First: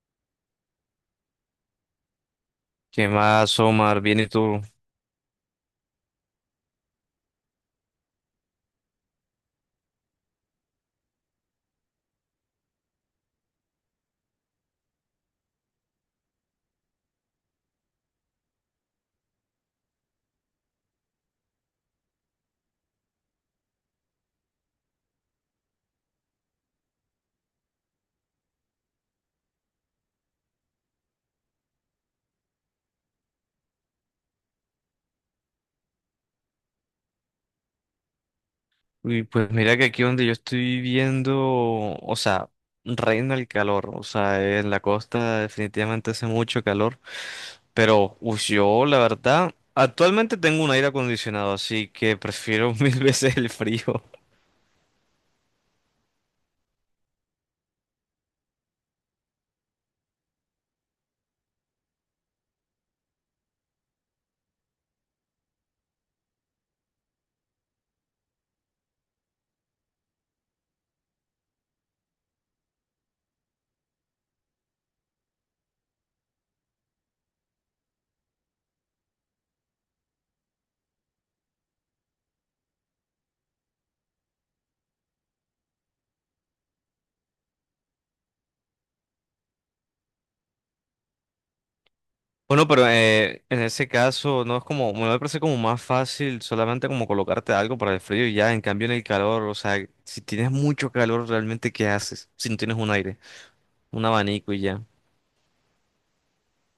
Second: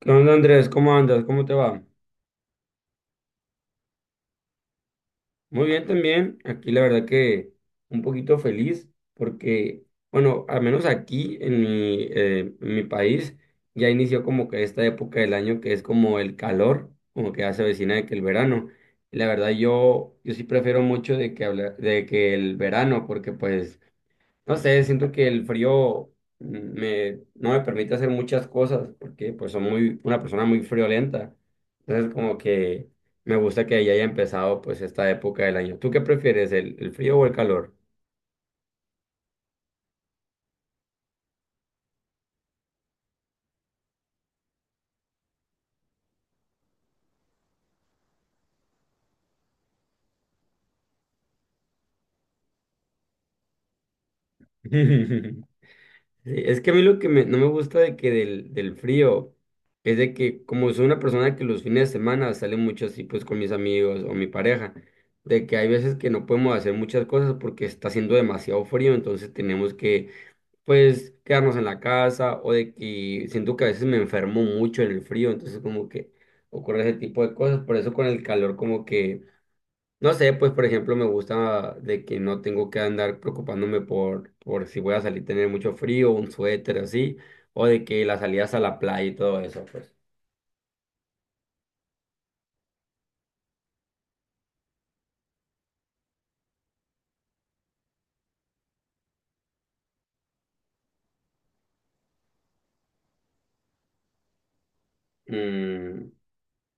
¿Qué onda, Andrés? ¿Cómo andas? ¿Cómo te va? ¿Qué más, Omar? Viene tú. Muy bien también. Aquí la verdad que un poquito feliz porque, bueno, al menos aquí en mi país ya inició como que esta época del año que es como el calor, como que ya se avecina de que el verano. Y la verdad yo sí prefiero mucho de que de que el verano porque pues no sé, siento que el frío mm, no me permite hacer muchas cosas porque pues soy muy, una persona muy friolenta. Entonces como que me gusta que ya haya empezado pues esta época del año. ¿Tú qué prefieres, el frío o el calor? Uy, pues mira que aquí donde yo estoy viviendo, o sea, reina el calor. O sea, en la costa definitivamente hace mucho calor. Pero, uy, yo la verdad, actualmente tengo un aire acondicionado, así que prefiero mil veces el frío. Sí, es que a mí lo que no me gusta de que del frío es de que como soy una persona que los fines de semana sale mucho así pues con mis amigos o mi pareja, de que hay veces que no podemos hacer muchas cosas porque está haciendo demasiado frío, entonces tenemos que pues quedarnos en la casa o de que siento que a veces me enfermo mucho en el frío, entonces como que ocurre ese tipo de cosas, por eso con el calor como que, no sé, pues por ejemplo me gusta de que no tengo que andar preocupándome por si voy a salir tener mucho frío, un suéter así, o de que las salidas a la playa y todo eso, pues. Bueno, pero en ese caso no es como, me parece como más fácil solamente como colocarte algo para el frío y ya, en cambio en el calor, o sea, si tienes mucho calor, realmente ¿qué haces? Si no tienes un aire, un abanico y ya. Mm,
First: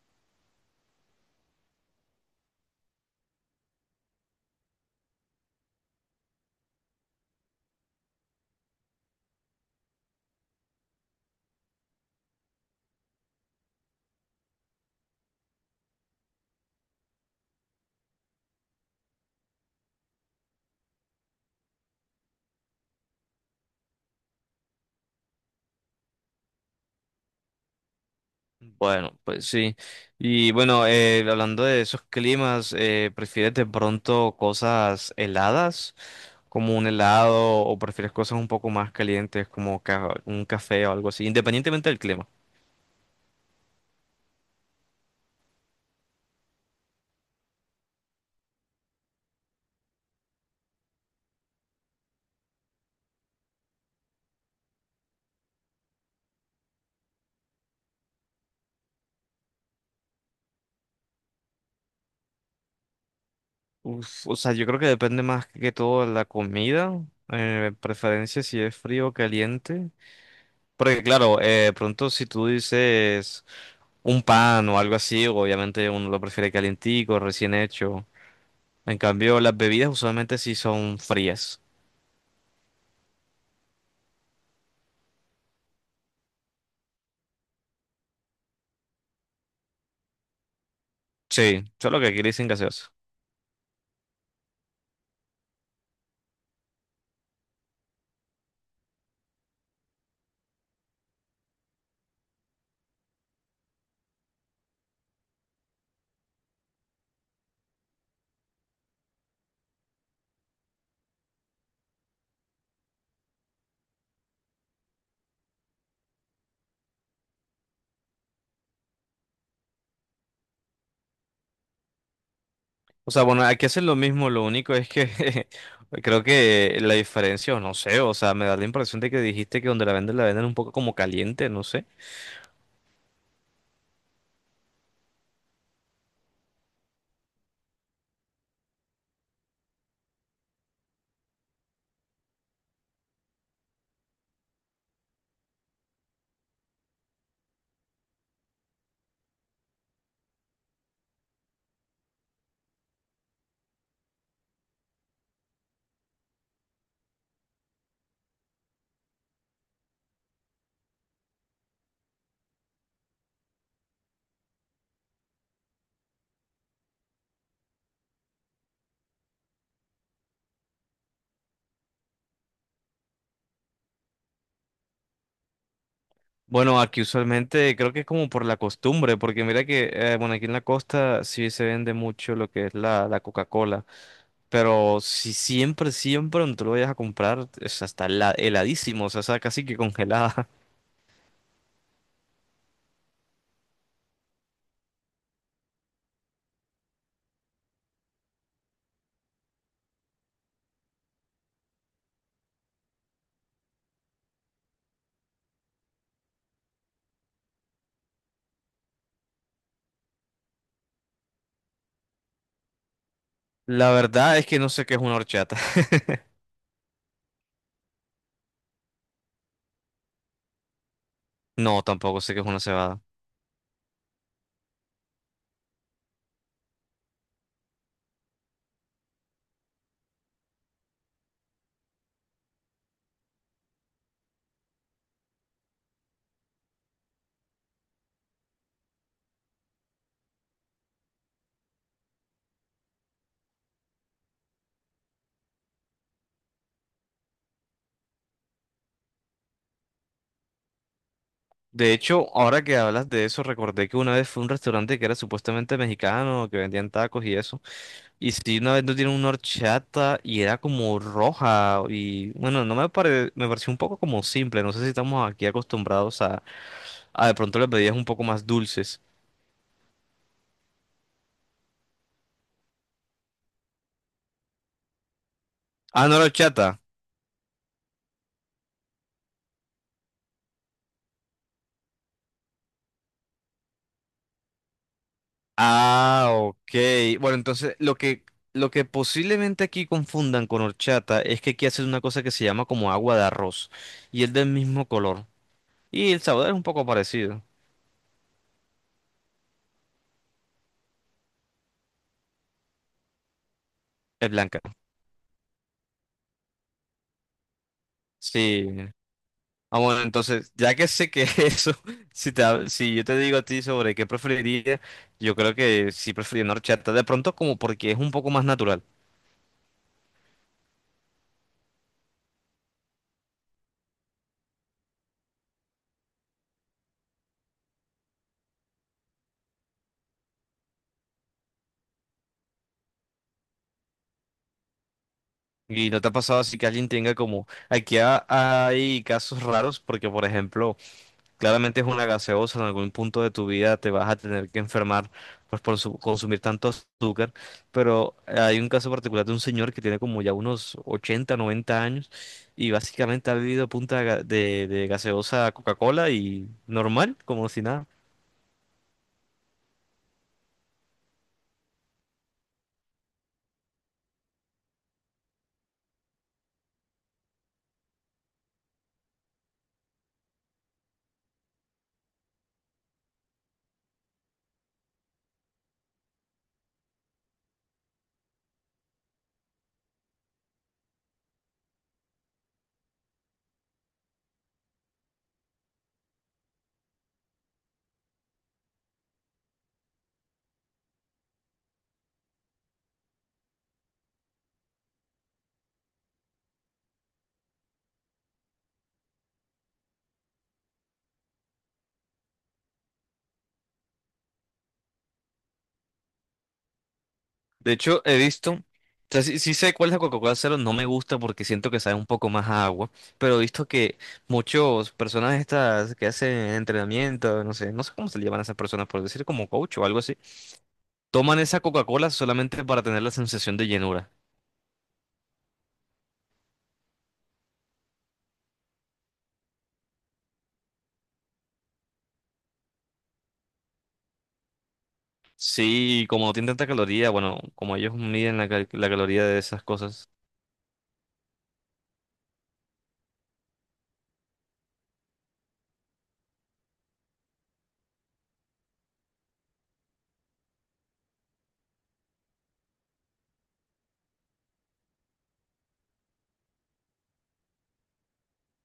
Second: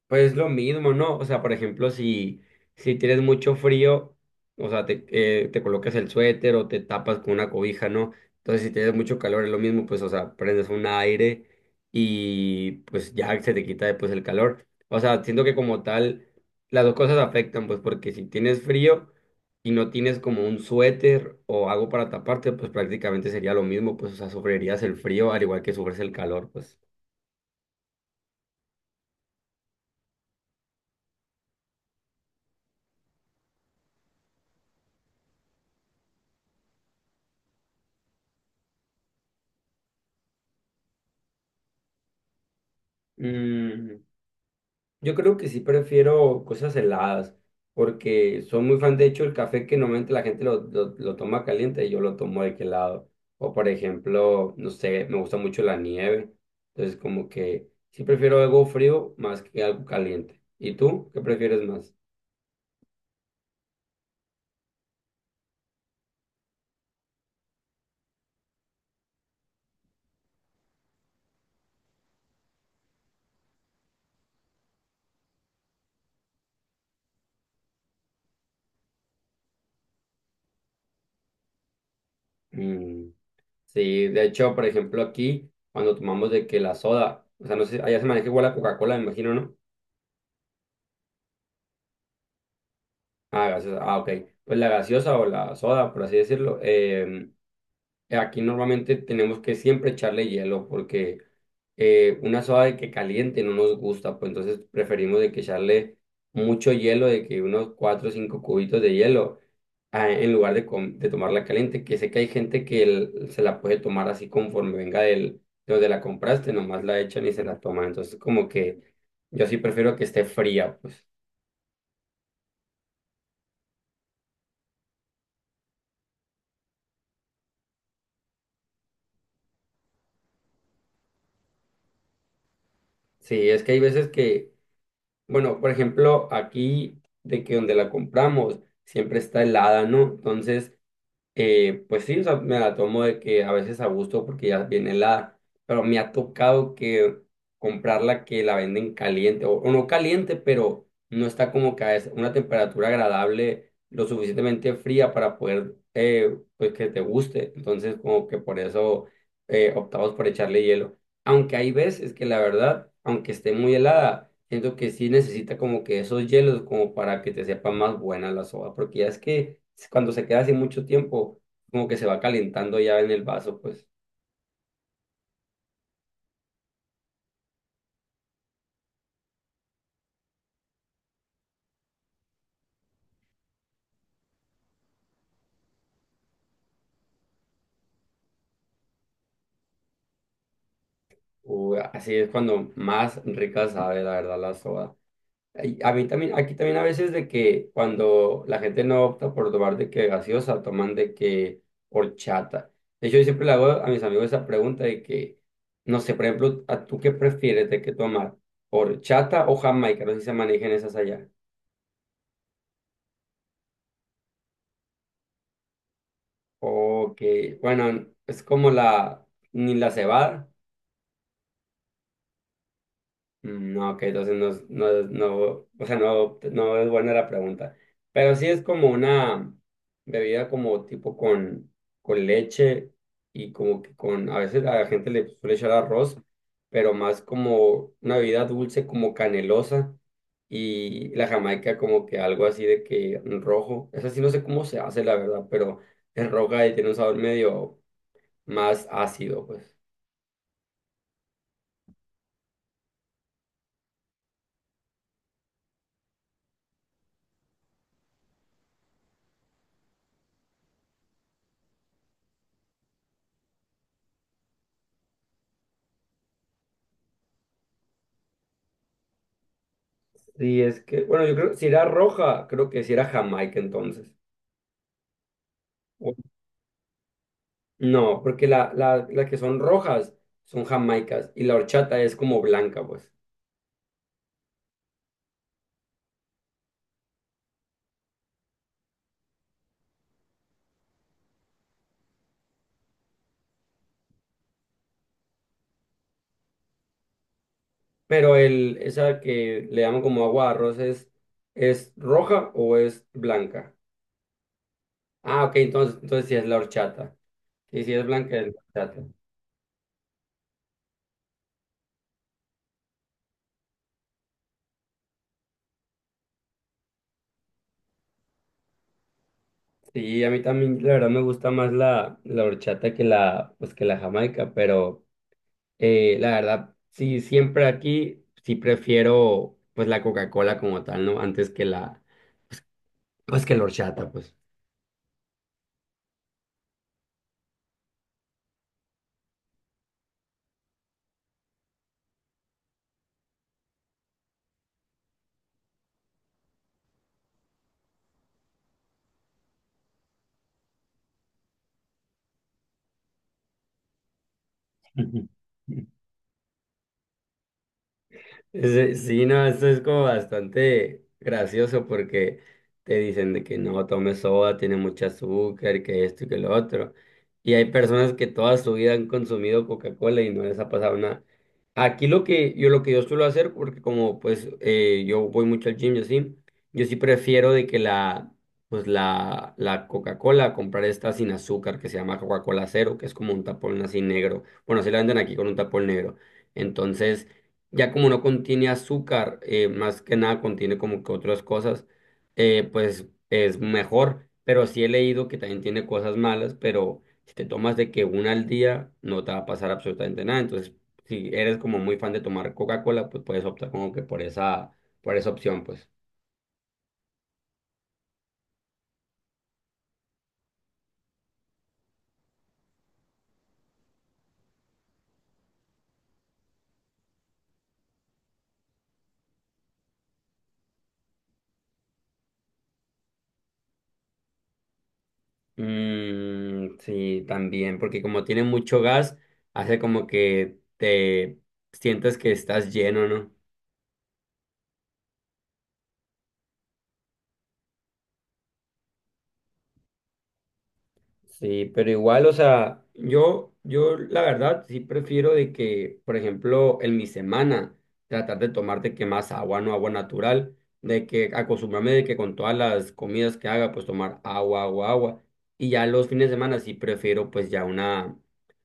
pues lo mismo, ¿no? O sea, por ejemplo, si, si tienes mucho frío, o sea, te colocas el suéter o te tapas con una cobija, ¿no? Entonces, si tienes mucho calor, es lo mismo, pues, o sea, prendes un aire y pues ya se te quita después el calor. O sea, siento que como tal, las dos cosas afectan, pues, porque si tienes frío y no tienes como un suéter o algo para taparte, pues prácticamente sería lo mismo, pues, o sea, sufrirías el frío al igual que sufres el calor, pues. Bueno, pues sí. Y bueno, hablando de esos climas, ¿prefieres de pronto cosas heladas, como un helado, o prefieres cosas un poco más calientes, como un café o algo así, independientemente del clima? Mm. Yo creo que sí prefiero cosas heladas, porque soy muy fan, de hecho, el café que normalmente la gente lo toma caliente, yo lo tomo de que helado. O por ejemplo, no sé, me gusta mucho la nieve. Entonces, como que sí prefiero algo frío más que algo caliente. ¿Y tú qué prefieres más? Uf, o sea, yo creo que depende más que todo de la comida, preferencia si es frío o caliente. Porque claro, pronto si tú dices un pan o algo así, obviamente uno lo prefiere calientico, recién hecho. En cambio, las bebidas usualmente sí son frías. Mm, sí, de hecho, por ejemplo, aquí, cuando tomamos de que la soda, o sea, no sé, allá se maneja igual la Coca-Cola, me imagino, ¿no? Sí, solo que aquí le dicen gaseosa. Ah, gaseosa, ah, ok. Pues la gaseosa o la soda, por así decirlo. Aquí normalmente tenemos que siempre echarle hielo porque una soda de que caliente no nos gusta, pues entonces preferimos de que echarle mucho hielo, de que unos cuatro o cinco cubitos de hielo ah, en lugar de, de tomarla caliente, que sé que hay gente que se la puede tomar así conforme venga del, de donde la compraste, nomás la echan y se la toman. Entonces como que yo sí prefiero que esté fría, pues. O sea, bueno, aquí hacen lo mismo, lo único es que creo que la diferencia, o no sé, o sea, me da la impresión de que dijiste que donde la venden un poco como caliente, no sé. Sí, es que hay veces que, bueno, por ejemplo, aquí de que donde la compramos siempre está helada, ¿no? Entonces, eh, pues sí, o sea, me la tomo de que a veces a gusto porque ya viene helada, pero me ha tocado que comprarla que la venden caliente, o no caliente, pero no está como que a una temperatura agradable, lo suficientemente fría para poder, pues que te guste. Entonces, como que por eso optamos por echarle hielo. Aunque hay veces que la verdad, aunque esté muy helada, siento que sí necesita como que esos hielos como para que te sepa más buena la soda, porque ya es que cuando se queda así mucho tiempo, como que se va calentando ya en el vaso, pues, Bueno, aquí usualmente creo que es como por la costumbre, porque mira que, bueno, aquí en la costa sí se vende mucho lo que es la Coca-Cola, pero si siempre, siempre donde tú lo vayas a comprar, es hasta heladísimo, o sea, está casi que congelada. o así es cuando más rica sabe la verdad la soda. Y a mí también, aquí también a veces de que cuando la gente no opta por tomar de que gaseosa, toman de que horchata. De hecho, yo siempre le hago a mis amigos esa pregunta de que, no sé, por ejemplo, ¿a tú qué prefieres de que tomar? ¿Horchata o jamaica? No sé si se manejan esas allá. La verdad es que no sé qué es una horchata. O que, bueno, es como ni la cebada. No, tampoco sé qué es una cebada. Mm, no, ok, entonces no, no, no, o sea, no es buena la pregunta. Pero sí es como una bebida como tipo con leche y como que con, a veces a la gente le suele echar arroz, pero más como una bebida dulce, como canelosa y la jamaica como que algo así de que rojo. Esa sí no sé cómo se hace, la verdad, pero es roja y tiene un sabor medio más ácido, pues. De hecho, ahora que hablas de eso, recordé que una vez fue un restaurante que era supuestamente mexicano, que vendían tacos y eso. Y sí, una vez no tienen una horchata y era como roja. Y bueno, no me pare- me pareció un poco como simple. No sé si estamos aquí acostumbrados a, de pronto las bebidas un poco más dulces. Sí, es que, bueno, yo creo si era roja, creo que si era jamaica entonces. Ah, no O- era horchata. No, porque las que son rojas son jamaicas y la horchata es como blanca, pues. Ah, ok. Bueno, entonces lo que posiblemente aquí confundan con horchata es que aquí hacen una cosa que se llama como agua de arroz y es del mismo color. Y el sabor es un poco parecido. Pero el, esa que le llaman como agua de arroz ¿es roja o es blanca? Es blanca. Ah, ok, entonces, entonces sí es la horchata. Sí, sí es blanca, es Sí. la horchata. Ah, bueno, entonces, ya que sé que eso, si yo te digo a ti sobre qué preferiría, yo creo que sí preferiría una horchata. De pronto como porque es un poco más natural. Sí, a mí también la verdad me gusta más la horchata que la, pues, que la jamaica, pero... la verdad, sí, siempre aquí sí prefiero pues la Coca-Cola como tal, ¿no? Antes que la, pues que la horchata, pues. Y no te ha pasado así que alguien tenga como... Aquí hay casos raros porque, por ejemplo... Claramente es una gaseosa, en algún punto de tu vida te vas a tener que enfermar pues, consumir tanto azúcar, pero hay un caso particular de un señor que tiene como ya unos 80, 90 años y básicamente ha vivido a punta de, de gaseosa Coca-Cola y normal, como si nada. Sí, sí, no, esto es como bastante gracioso porque te dicen de que no tomes soda, tiene mucho azúcar, que esto y que lo otro. Y hay personas que toda su vida han consumido Coca-Cola y no les ha pasado nada. Aquí lo que yo suelo hacer, porque como pues yo voy mucho al gym, yo sí prefiero de que la pues la Coca-Cola, comprar esta sin azúcar que se llama Coca-Cola Cero, que es como un tapón así negro. Bueno, así la venden aquí con un tapón negro. Entonces, ya como no contiene azúcar, más que nada contiene como que otras cosas, pues es mejor. Pero sí he leído que también tiene cosas malas, pero si te tomas de que una al día, no te va a pasar absolutamente nada. Entonces, si eres como muy fan de tomar Coca-Cola, pues puedes optar como que por esa opción, pues. De hecho, he visto, o sea, sí, sí sé cuál es la Coca-Cola Cero, no me gusta porque siento que sabe un poco más a agua, pero he visto que muchas personas estas que hacen entrenamiento, no sé, no sé cómo se le llaman a esas personas, por decir como coach o algo así. Toman esa Coca-Cola solamente para tener la sensación de llenura. Mm, sí, también, porque como tiene mucho gas, hace como que te sientes que estás lleno, ¿no? Sí, y como no tiene tanta caloría, bueno, como ellos miden la caloría de esas cosas. Sí, pero igual, o sea, yo la verdad sí prefiero de que, por ejemplo, en mi semana, tratar de tomar de que más agua, no agua natural, de que acostumbrarme de que con todas las comidas que haga, pues tomar agua, agua, agua. Y ya los fines de semana sí prefiero pues ya una,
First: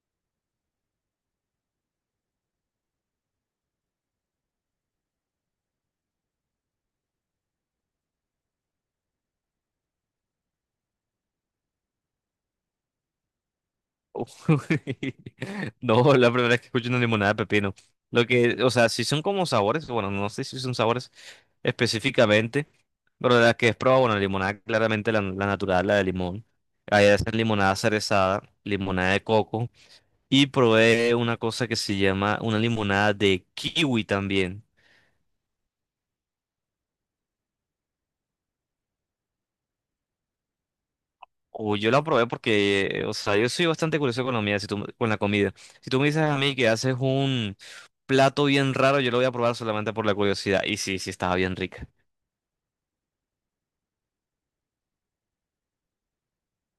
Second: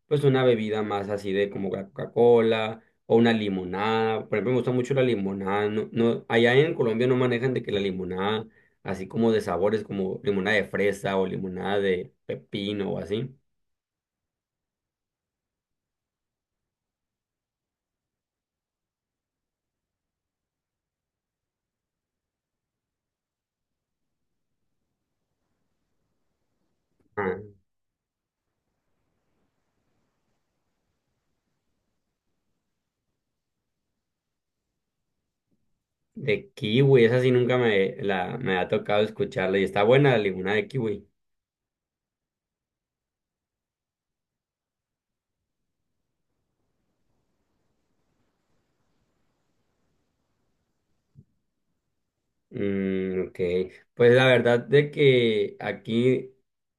pues una bebida más así de como la Coca-Cola o una limonada. Por ejemplo, me gusta mucho la limonada. No, no, allá en Colombia no manejan de que la limonada así como de sabores como limonada de fresa o limonada de pepino o así. Uy, no, la primera vez que escucho una limonada de pepino. Lo que, o sea, si son como sabores, bueno, no sé si son sabores específicamente, pero las que he probado, bueno, limonada claramente la natural, la de limón. Ahí hacen Ah, limonada cerezada, limonada de coco. Y probé una cosa que se llama una limonada de kiwi también. de kiwi, esa sí nunca me ha tocado escucharla y está buena la limonada de kiwi. Uy, yo la probé porque, o sea, yo soy bastante curioso con la comida. Si tú, con la comida. Si tú me dices a mí que haces un plato bien raro, yo lo voy a probar solamente por la curiosidad. Y sí, sí, estaba bien rica. Mm, ok, pues la verdad de que aquí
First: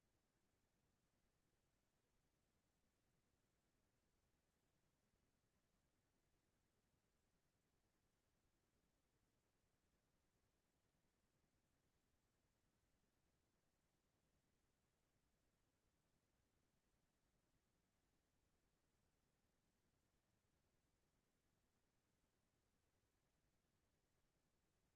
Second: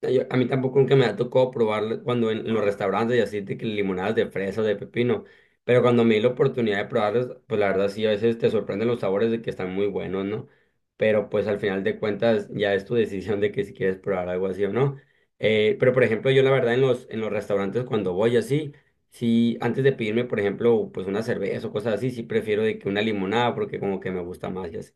yo- a mí tampoco nunca me ha tocado probar cuando en los restaurantes y así de que limonadas de fresa, de pepino, pero cuando me di la oportunidad de probarlas, pues la verdad sí, a veces te sorprenden los sabores de que están muy buenos, ¿no? Pero pues al final de cuentas ya es tu decisión de que si quieres probar algo así o no. Pero por ejemplo, yo la verdad en en los restaurantes cuando voy así, sí, antes de pedirme, por ejemplo, pues una cerveza o cosas así, sí prefiero de que una limonada porque como que me gusta más y así.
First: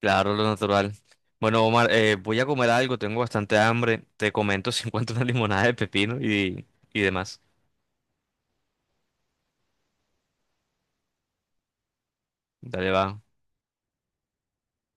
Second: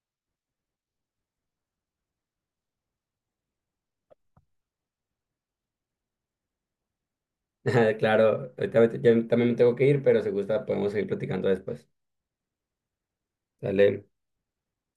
Claro, lo natural. Bueno, Omar, voy a comer algo, tengo bastante hambre. Te comento si encuentro una limonada de pepino y demás. Claro, ahorita ya también me tengo que ir, pero si gusta podemos seguir platicando después. Dale, va. Dale.